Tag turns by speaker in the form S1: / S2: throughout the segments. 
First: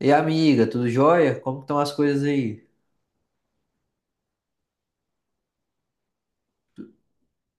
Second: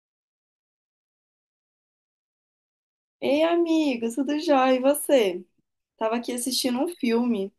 S1: E amiga, tudo jóia? Como estão as coisas aí?
S2: Ei, amigo, tudo jóia? E você? Tava aqui assistindo um filme.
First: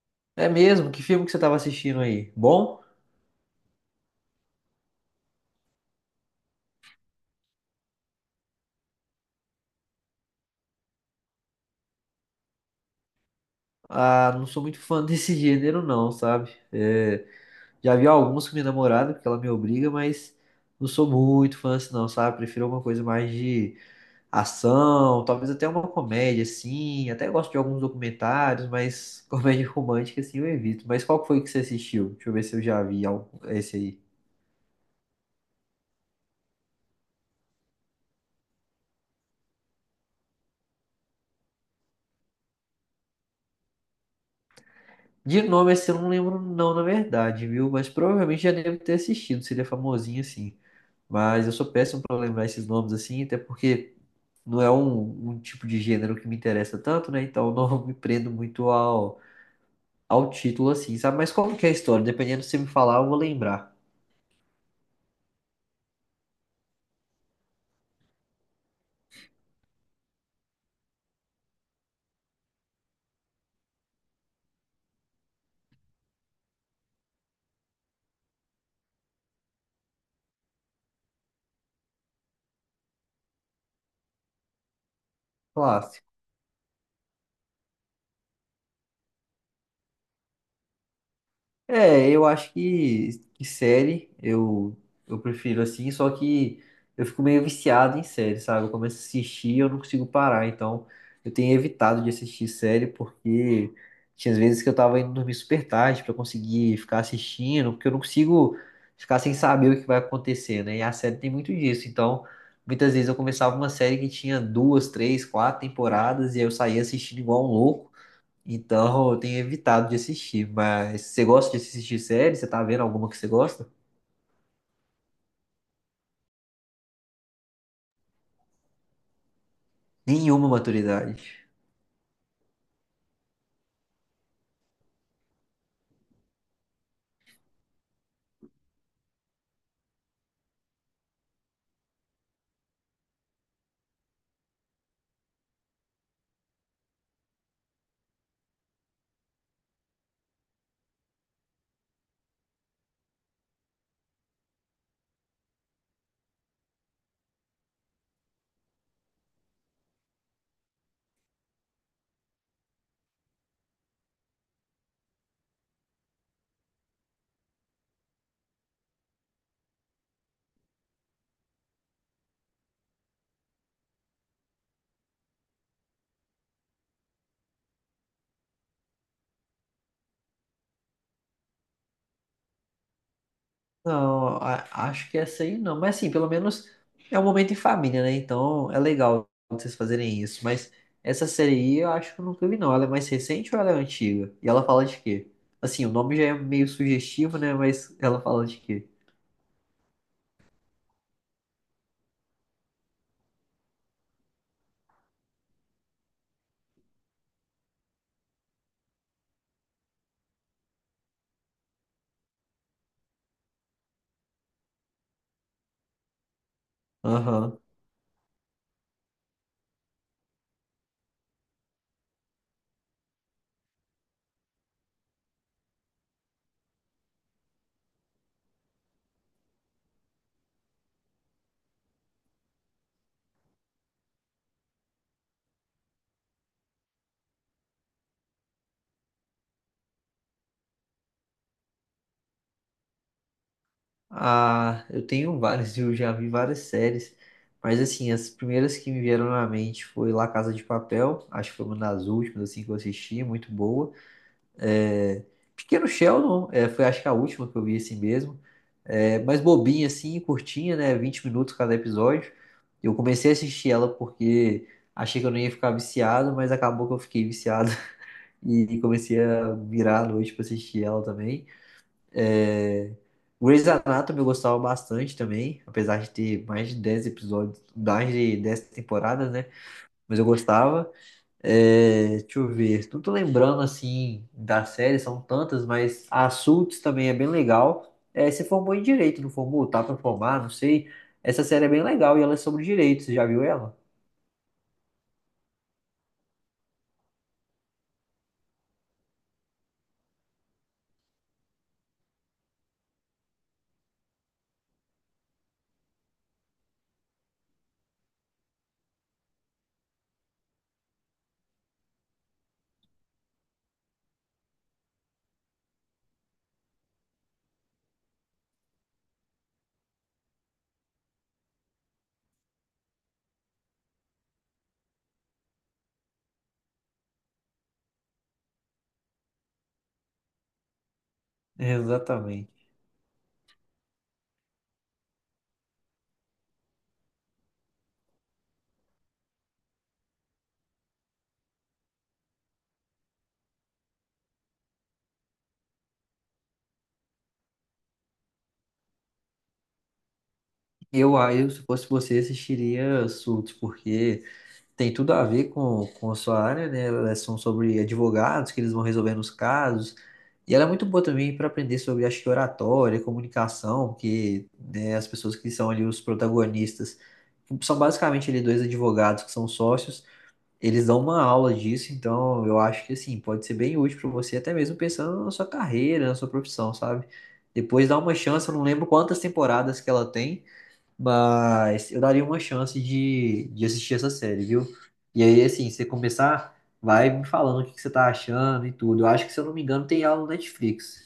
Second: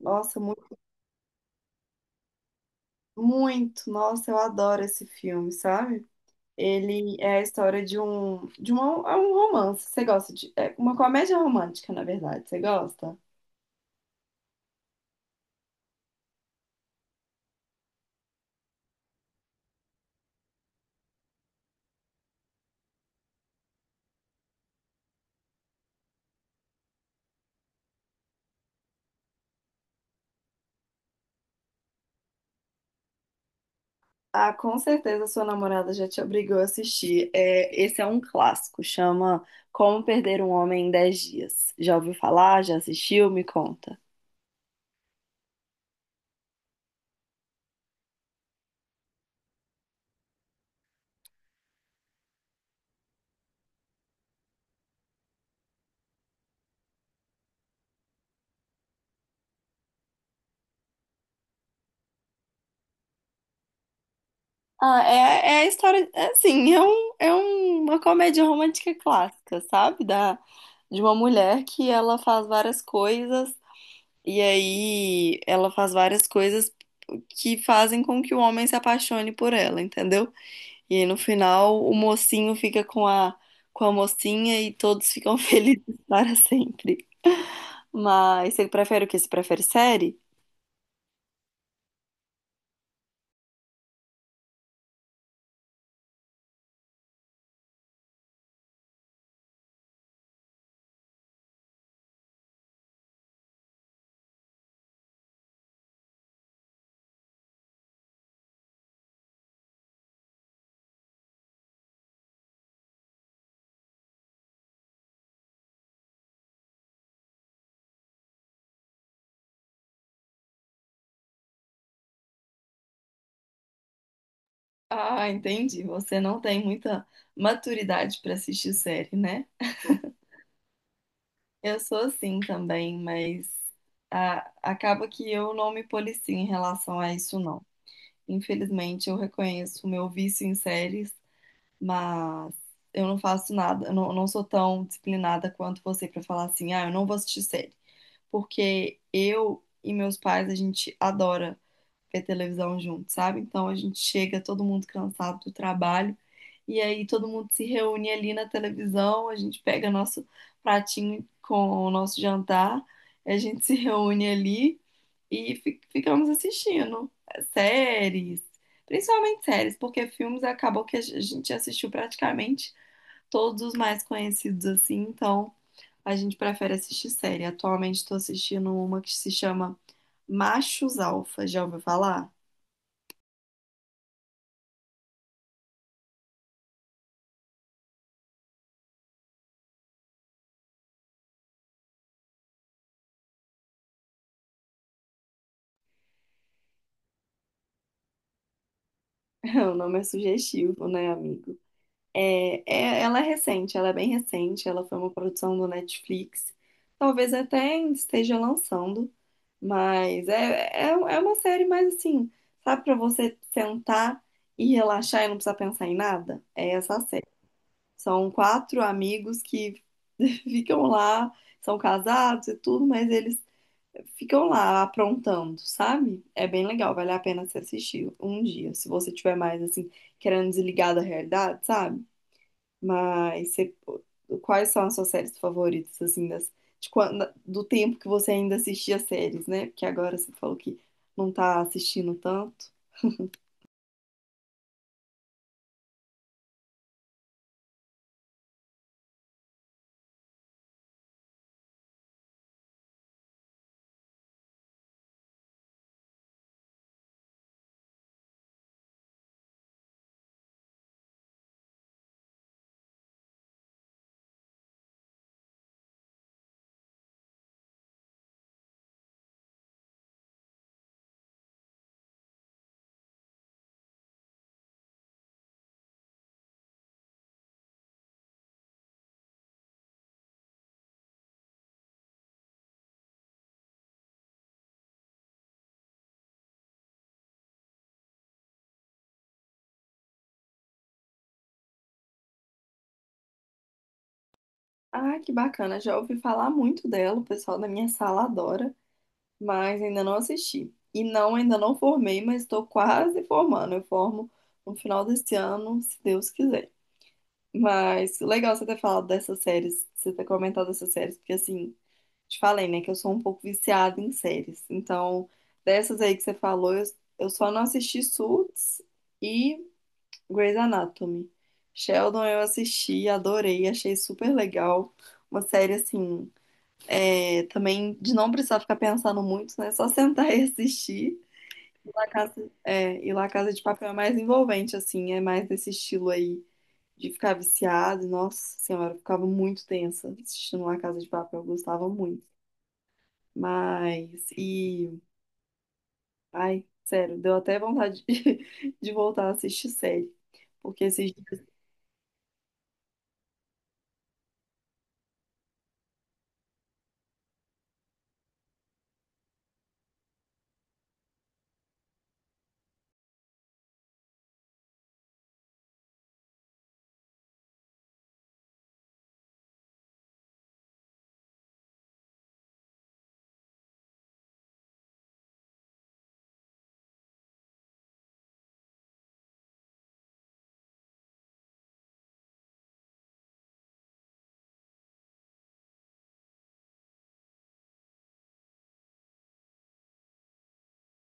S2: Nossa,
S1: É
S2: muito,
S1: mesmo? Que filme que você estava assistindo aí? Bom?
S2: muito. Nossa, eu adoro esse filme, sabe? Ele é a história de um, de uma, é um romance. É uma comédia romântica, na verdade. Você gosta?
S1: Ah, não sou muito fã desse gênero não, sabe? É, já vi alguns com minha namorada, porque ela me obriga, mas não sou muito fã assim não, sabe? Prefiro alguma coisa mais de ação, talvez até uma comédia, assim. Até gosto de alguns documentários, mas comédia romântica, assim, eu evito. Mas qual que foi que você assistiu? Deixa eu ver se eu já vi esse aí.
S2: Ah, com certeza sua namorada já te obrigou a assistir. É, esse é um clássico, chama Como Perder um Homem em Dez Dias. Já ouviu falar? Já assistiu? Me conta.
S1: De nome assim eu não lembro não, na verdade, viu? Mas provavelmente já devo ter assistido, se ele é famosinho assim. Mas eu sou péssimo pra lembrar esses nomes assim, até porque não é um tipo de gênero que me interessa tanto, né? Então eu não me prendo muito ao, ao título assim, sabe? Mas como que é a história? Dependendo do que você me falar, eu vou lembrar.
S2: Ah, é a história, é assim, uma comédia romântica clássica, sabe? De uma mulher que ela faz várias coisas, e aí ela faz várias coisas que fazem com que o homem se apaixone por ela, entendeu? E aí, no final o mocinho fica com a mocinha e todos ficam felizes
S1: Claro.
S2: para sempre. Mas você prefere o quê? Você prefere série?
S1: É, eu acho que, que série eu prefiro assim, só que eu fico meio viciado em série, sabe? Eu começo a assistir e eu não consigo parar, então eu tenho evitado de assistir série porque tinha vezes que eu tava indo dormir super tarde pra conseguir ficar assistindo, porque eu não consigo ficar sem saber o que vai acontecer, né? E a série tem muito disso, então muitas vezes eu começava uma série que tinha duas, três, quatro temporadas e aí eu saía assistindo igual um louco. Então eu tenho evitado de assistir, mas você gosta de assistir série? Você tá vendo alguma que você gosta?
S2: Ah, entendi. Você não tem muita maturidade para assistir série, né?
S1: Nenhuma maturidade.
S2: Eu sou assim também, mas ah, acaba que eu não me policio em relação a isso, não. Infelizmente, eu reconheço o meu vício em séries, mas eu não faço nada, eu não, não sou tão disciplinada quanto você para falar assim, ah, eu não vou assistir série. Porque eu e meus pais, a gente adora ver televisão junto, sabe? Então a gente chega todo mundo cansado do trabalho e aí todo mundo se reúne ali na televisão, a gente pega nosso pratinho com o nosso jantar, a gente se reúne ali e ficamos assistindo séries, principalmente séries, porque filmes acabou que a gente assistiu praticamente todos os mais conhecidos assim, então a gente prefere assistir série. Atualmente estou assistindo uma que se chama Machos Alfa, já ouviu falar?
S1: Não, acho que essa aí não. Mas assim, pelo menos é um momento em família, né? Então é legal vocês fazerem isso. Mas essa série aí eu acho que eu nunca vi, não. Ela é mais recente ou ela é antiga? E ela fala de quê? Assim, o nome já é meio sugestivo, né? Mas ela fala de quê?
S2: O nome é sugestivo, né, amigo? Ela é recente, ela é bem recente, ela foi uma produção do Netflix. Talvez até esteja lançando, mas é uma série mais assim, sabe, pra você sentar e relaxar e não precisar pensar em nada? É essa a série.
S1: Aham.
S2: São quatro amigos que ficam lá, são casados e tudo, mas eles ficam lá aprontando, sabe? É bem legal, vale a pena se assistir um dia, se você tiver mais assim, querendo desligar da realidade, sabe? Mas você- quais são as suas séries favoritas, assim, das, de quando, do tempo que você ainda assistia séries, né? Porque agora você falou que não tá assistindo tanto.
S1: Ah, eu tenho várias, eu já vi várias séries, mas assim, as primeiras que me vieram na mente foi La Casa de Papel, acho que foi uma das últimas assim que eu assisti, muito boa. É, Pequeno Sheldon, é, foi acho que a última que eu vi assim mesmo, é, mas bobinha assim, curtinha, né, 20 minutos cada episódio. Eu comecei a assistir ela porque achei que eu não ia ficar viciado, mas acabou que eu fiquei viciado e comecei a virar a noite pra assistir ela também. É... Grey's Anatomy eu gostava bastante também, apesar de ter mais de 10 episódios, mais de 10 temporadas, né? Mas eu gostava. É... Deixa eu ver, não tô lembrando assim da série, são tantas, mas a Suits também é bem legal. É, se formou em direito, não formou? Tá pra formar, não sei. Essa série é bem legal e ela é sobre direito, você já viu ela?
S2: Ah, que bacana, já ouvi falar muito dela, o pessoal da minha sala adora, mas ainda não assisti. E não, ainda não formei, mas estou quase formando. Eu formo no final desse ano, se Deus quiser. Mas legal você ter falado dessas séries, você ter comentado essas séries, porque assim, te falei, né, que eu sou um pouco viciada em séries. Então, dessas aí que você falou, eu só não assisti Suits e Grey's Anatomy. Sheldon eu assisti, adorei, achei super legal. Uma série assim, também de não precisar ficar pensando muito, né? Só sentar e assistir. La Casa,
S1: Exatamente.
S2: é, e La Casa de Papel é mais envolvente, assim, é mais desse estilo aí de ficar viciado. Nossa senhora, eu ficava muito tensa assistindo La Casa de Papel, eu gostava muito. Mas, ai, sério, deu até vontade de voltar a assistir série. Porque esses dias.
S1: Se fosse você, assistiria Suits, porque tem tudo a ver com a sua área, né? Elas são sobre advogados, que eles vão resolvendo os casos. E ela é muito boa também para aprender sobre, acho que, oratória, comunicação, porque né, as pessoas que são ali os protagonistas são basicamente ali dois advogados que são sócios. Eles dão uma aula disso, então eu acho que, assim, pode ser bem útil para você, até mesmo pensando na sua carreira, na sua profissão, sabe? Depois dá uma chance, eu não lembro quantas temporadas que ela tem, mas eu daria uma chance de assistir essa série, viu? E aí, assim, você começar, vai me falando o que que você tá achando e tudo. Eu acho que, se eu não me engano, tem aula no Netflix.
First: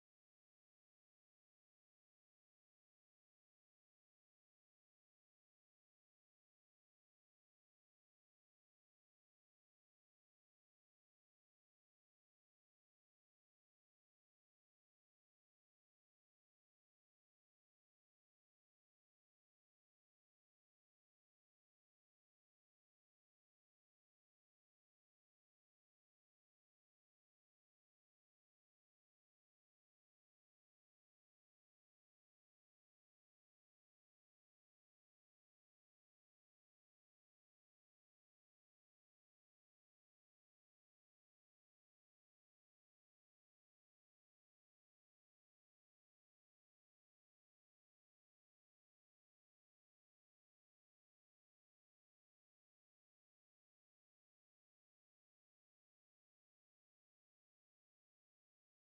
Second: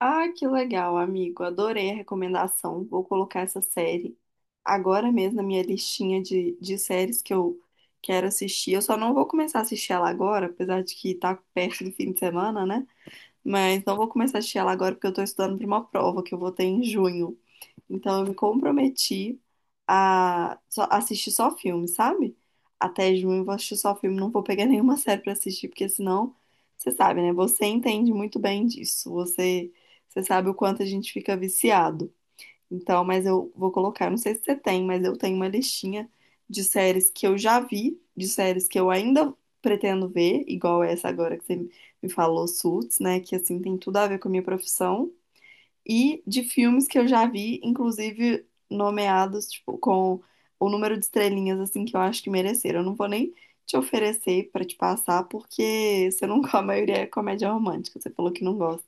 S2: Ah, que legal, amigo, adorei a recomendação. Vou colocar essa série agora mesmo na minha listinha de séries que eu quero assistir. Eu só não vou começar a assistir ela agora, apesar de que tá perto do fim de semana, né? Mas não vou começar a assistir ela agora porque eu tô estudando pra uma prova que eu vou ter em junho. Então eu me comprometi a assistir só filme, sabe? Até junho eu vou assistir só filme, não vou pegar nenhuma série pra assistir, porque senão, você sabe, né? Você entende muito bem disso. Você sabe o quanto a gente fica viciado. Então, mas eu vou colocar, não sei se você tem, mas eu tenho uma listinha de séries que eu já vi, de séries que eu ainda pretendo ver, igual essa agora que você me falou, Suits, né? Que assim tem tudo a ver com a minha profissão e de filmes que eu já vi, inclusive nomeados, tipo, com o número de estrelinhas, assim, que eu acho que mereceram. Eu não vou nem te oferecer pra te passar, porque você não, a maioria é comédia romântica, você falou que não gosta.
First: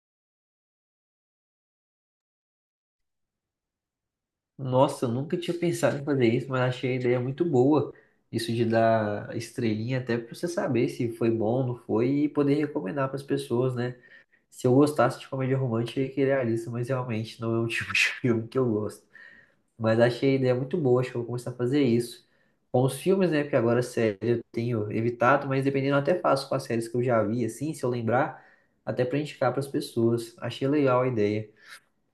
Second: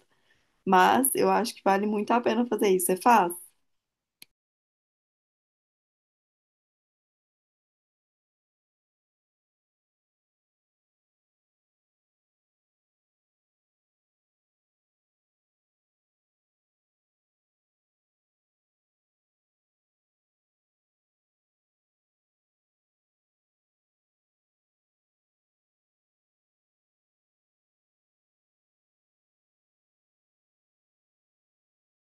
S2: Mas eu acho que vale muito a pena fazer isso. Você faz?
S1: Nossa, eu nunca tinha pensado em fazer isso, mas achei a ideia muito boa. Isso de dar estrelinha até pra você saber se foi bom, não foi, e poder recomendar para as pessoas, né? Se eu gostasse de comédia romântica, eu ia querer a lista, mas realmente não é um tipo de filme que eu gosto. Mas achei a ideia muito boa, acho que eu vou começar a fazer isso. Com os filmes, né? Porque agora série eu tenho evitado, mas dependendo eu até faço com as séries que eu já vi, assim, se eu lembrar, até pra indicar pras pessoas. Achei legal a ideia.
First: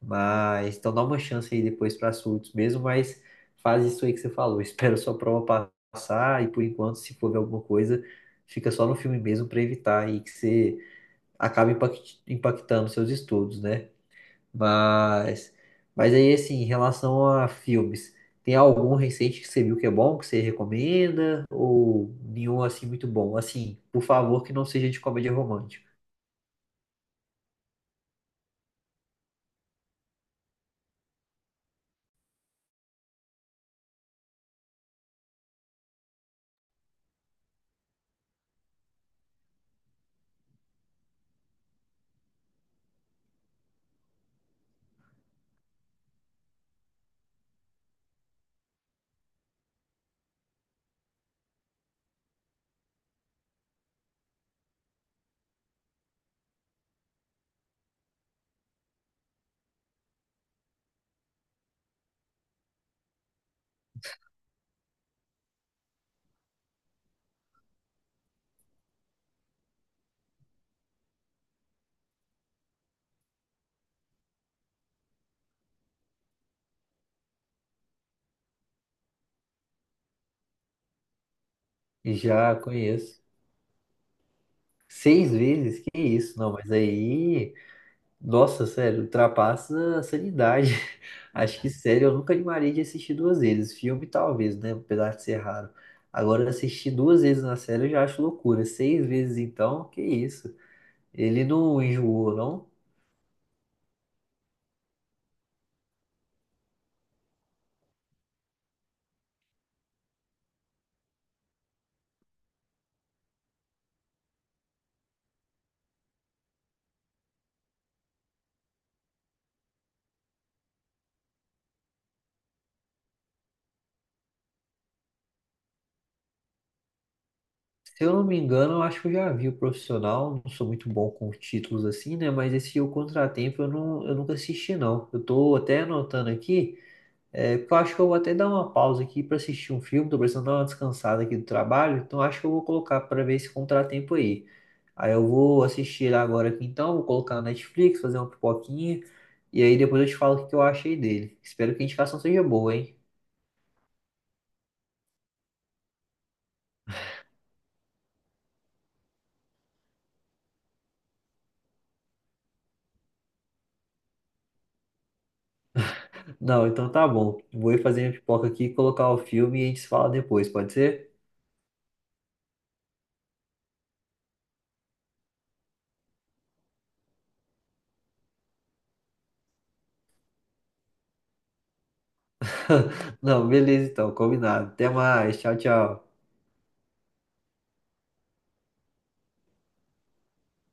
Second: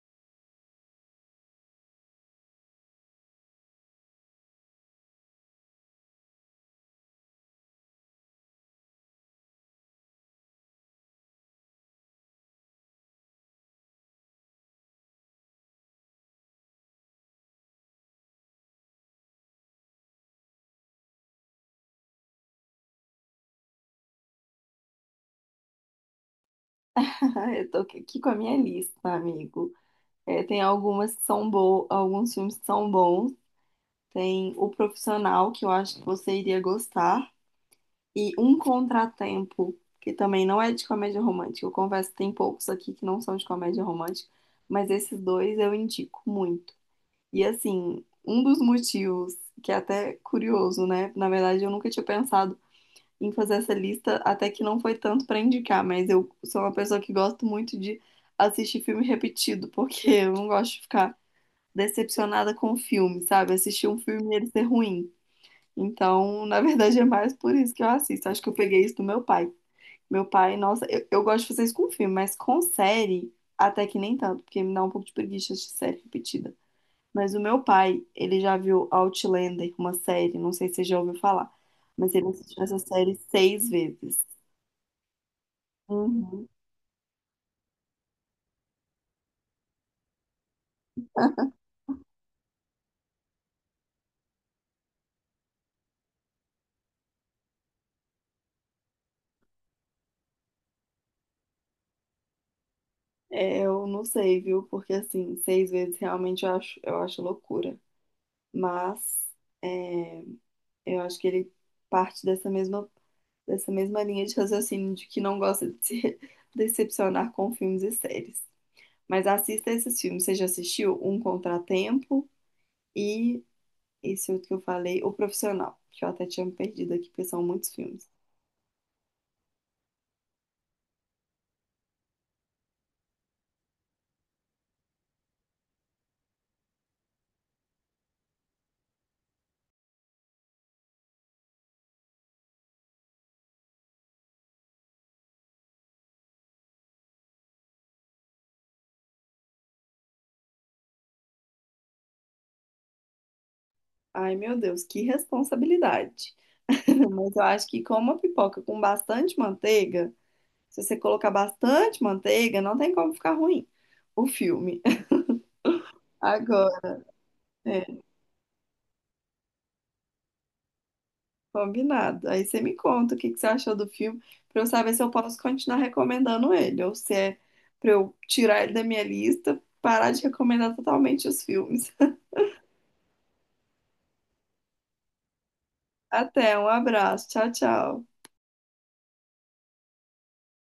S1: Mas então dá uma chance aí depois pra surtos mesmo, mas faz isso aí que você falou. Espera a sua prova passar e por enquanto, se for ver alguma coisa, fica só no filme mesmo pra evitar aí que você acabe impactando seus estudos, né? Mas, mas aí, assim, em relação a filmes, tem algum recente que você viu que é bom, que você recomenda? Ou nenhum, assim, muito bom? Assim, por favor, que não seja de comédia romântica.
S2: Eu tô aqui com a minha lista, amigo. É, tem algumas que são boas, alguns filmes que são bons. Tem O Profissional, que eu acho que você iria gostar. E Um Contratempo, que também não é de comédia romântica. Eu confesso que tem poucos aqui que não são de comédia romântica, mas esses dois eu indico muito. E assim, um dos motivos, que é até curioso, né? Na verdade, eu nunca tinha pensado em fazer essa lista, até que não foi tanto pra indicar, mas eu sou uma pessoa que gosto muito de assistir filme repetido, porque eu não gosto de ficar decepcionada com o filme, sabe? Assistir um filme e ele ser ruim. Então, na verdade, é mais por isso que eu assisto. Acho que eu peguei isso do meu pai. Meu pai, nossa, eu gosto de fazer isso com filme, mas com série, até que nem tanto, porque me dá um pouco de preguiça de série repetida. Mas o meu pai, ele já viu Outlander, uma série, não sei se você já ouviu falar, mas ele
S1: Já
S2: assistiu essa série
S1: conheço.
S2: seis vezes.
S1: Seis vezes? Que isso?
S2: Uhum.
S1: Não, mas aí, nossa, sério, ultrapassa a sanidade. Acho que, sério, eu nunca animaria de assistir duas vezes. Filme, talvez, né? Apesar de ser raro. Agora, assistir duas vezes na série eu já acho loucura. Seis vezes, então, que isso? Ele não enjoou, não.
S2: É, eu não sei, viu? Porque assim, seis vezes realmente eu acho, loucura. Mas é, eu acho que ele parte dessa mesma linha de raciocínio de que não gosta de se decepcionar com filmes e séries. Mas assista esses filmes. Você já assistiu Um Contratempo e esse outro que eu falei, O Profissional, que eu até tinha me perdido aqui, porque são muitos
S1: Se
S2: filmes.
S1: eu não me engano, eu acho que eu já vi o profissional. Não sou muito bom com títulos assim, né? Mas esse O Contratempo eu, não, eu nunca assisti, não. Eu tô até anotando aqui, é, porque eu acho que eu vou até dar uma pausa aqui para assistir um filme. Tô precisando dar uma descansada aqui do trabalho, então acho que eu vou colocar para ver esse contratempo aí. Aí eu vou assistir ele agora aqui então, vou colocar na Netflix, fazer uma pipoquinha, e aí depois eu te falo o que que eu achei dele. Espero que a indicação seja boa, hein?
S2: Ai, meu Deus, que responsabilidade. Mas eu acho que com uma pipoca com bastante manteiga, se você colocar bastante manteiga, não tem como ficar ruim o filme.
S1: Não, então
S2: Agora,
S1: tá bom. Vou ir
S2: é.
S1: fazer minha pipoca aqui, colocar o filme e a gente se fala depois, pode ser?
S2: Combinado. Aí você me conta o que que você achou do filme, pra eu saber se eu posso continuar recomendando ele, ou se é pra eu tirar ele da minha lista, parar de recomendar totalmente os filmes.
S1: Não, beleza então, combinado. Até mais, tchau, tchau.
S2: Até, um abraço. Tchau, tchau.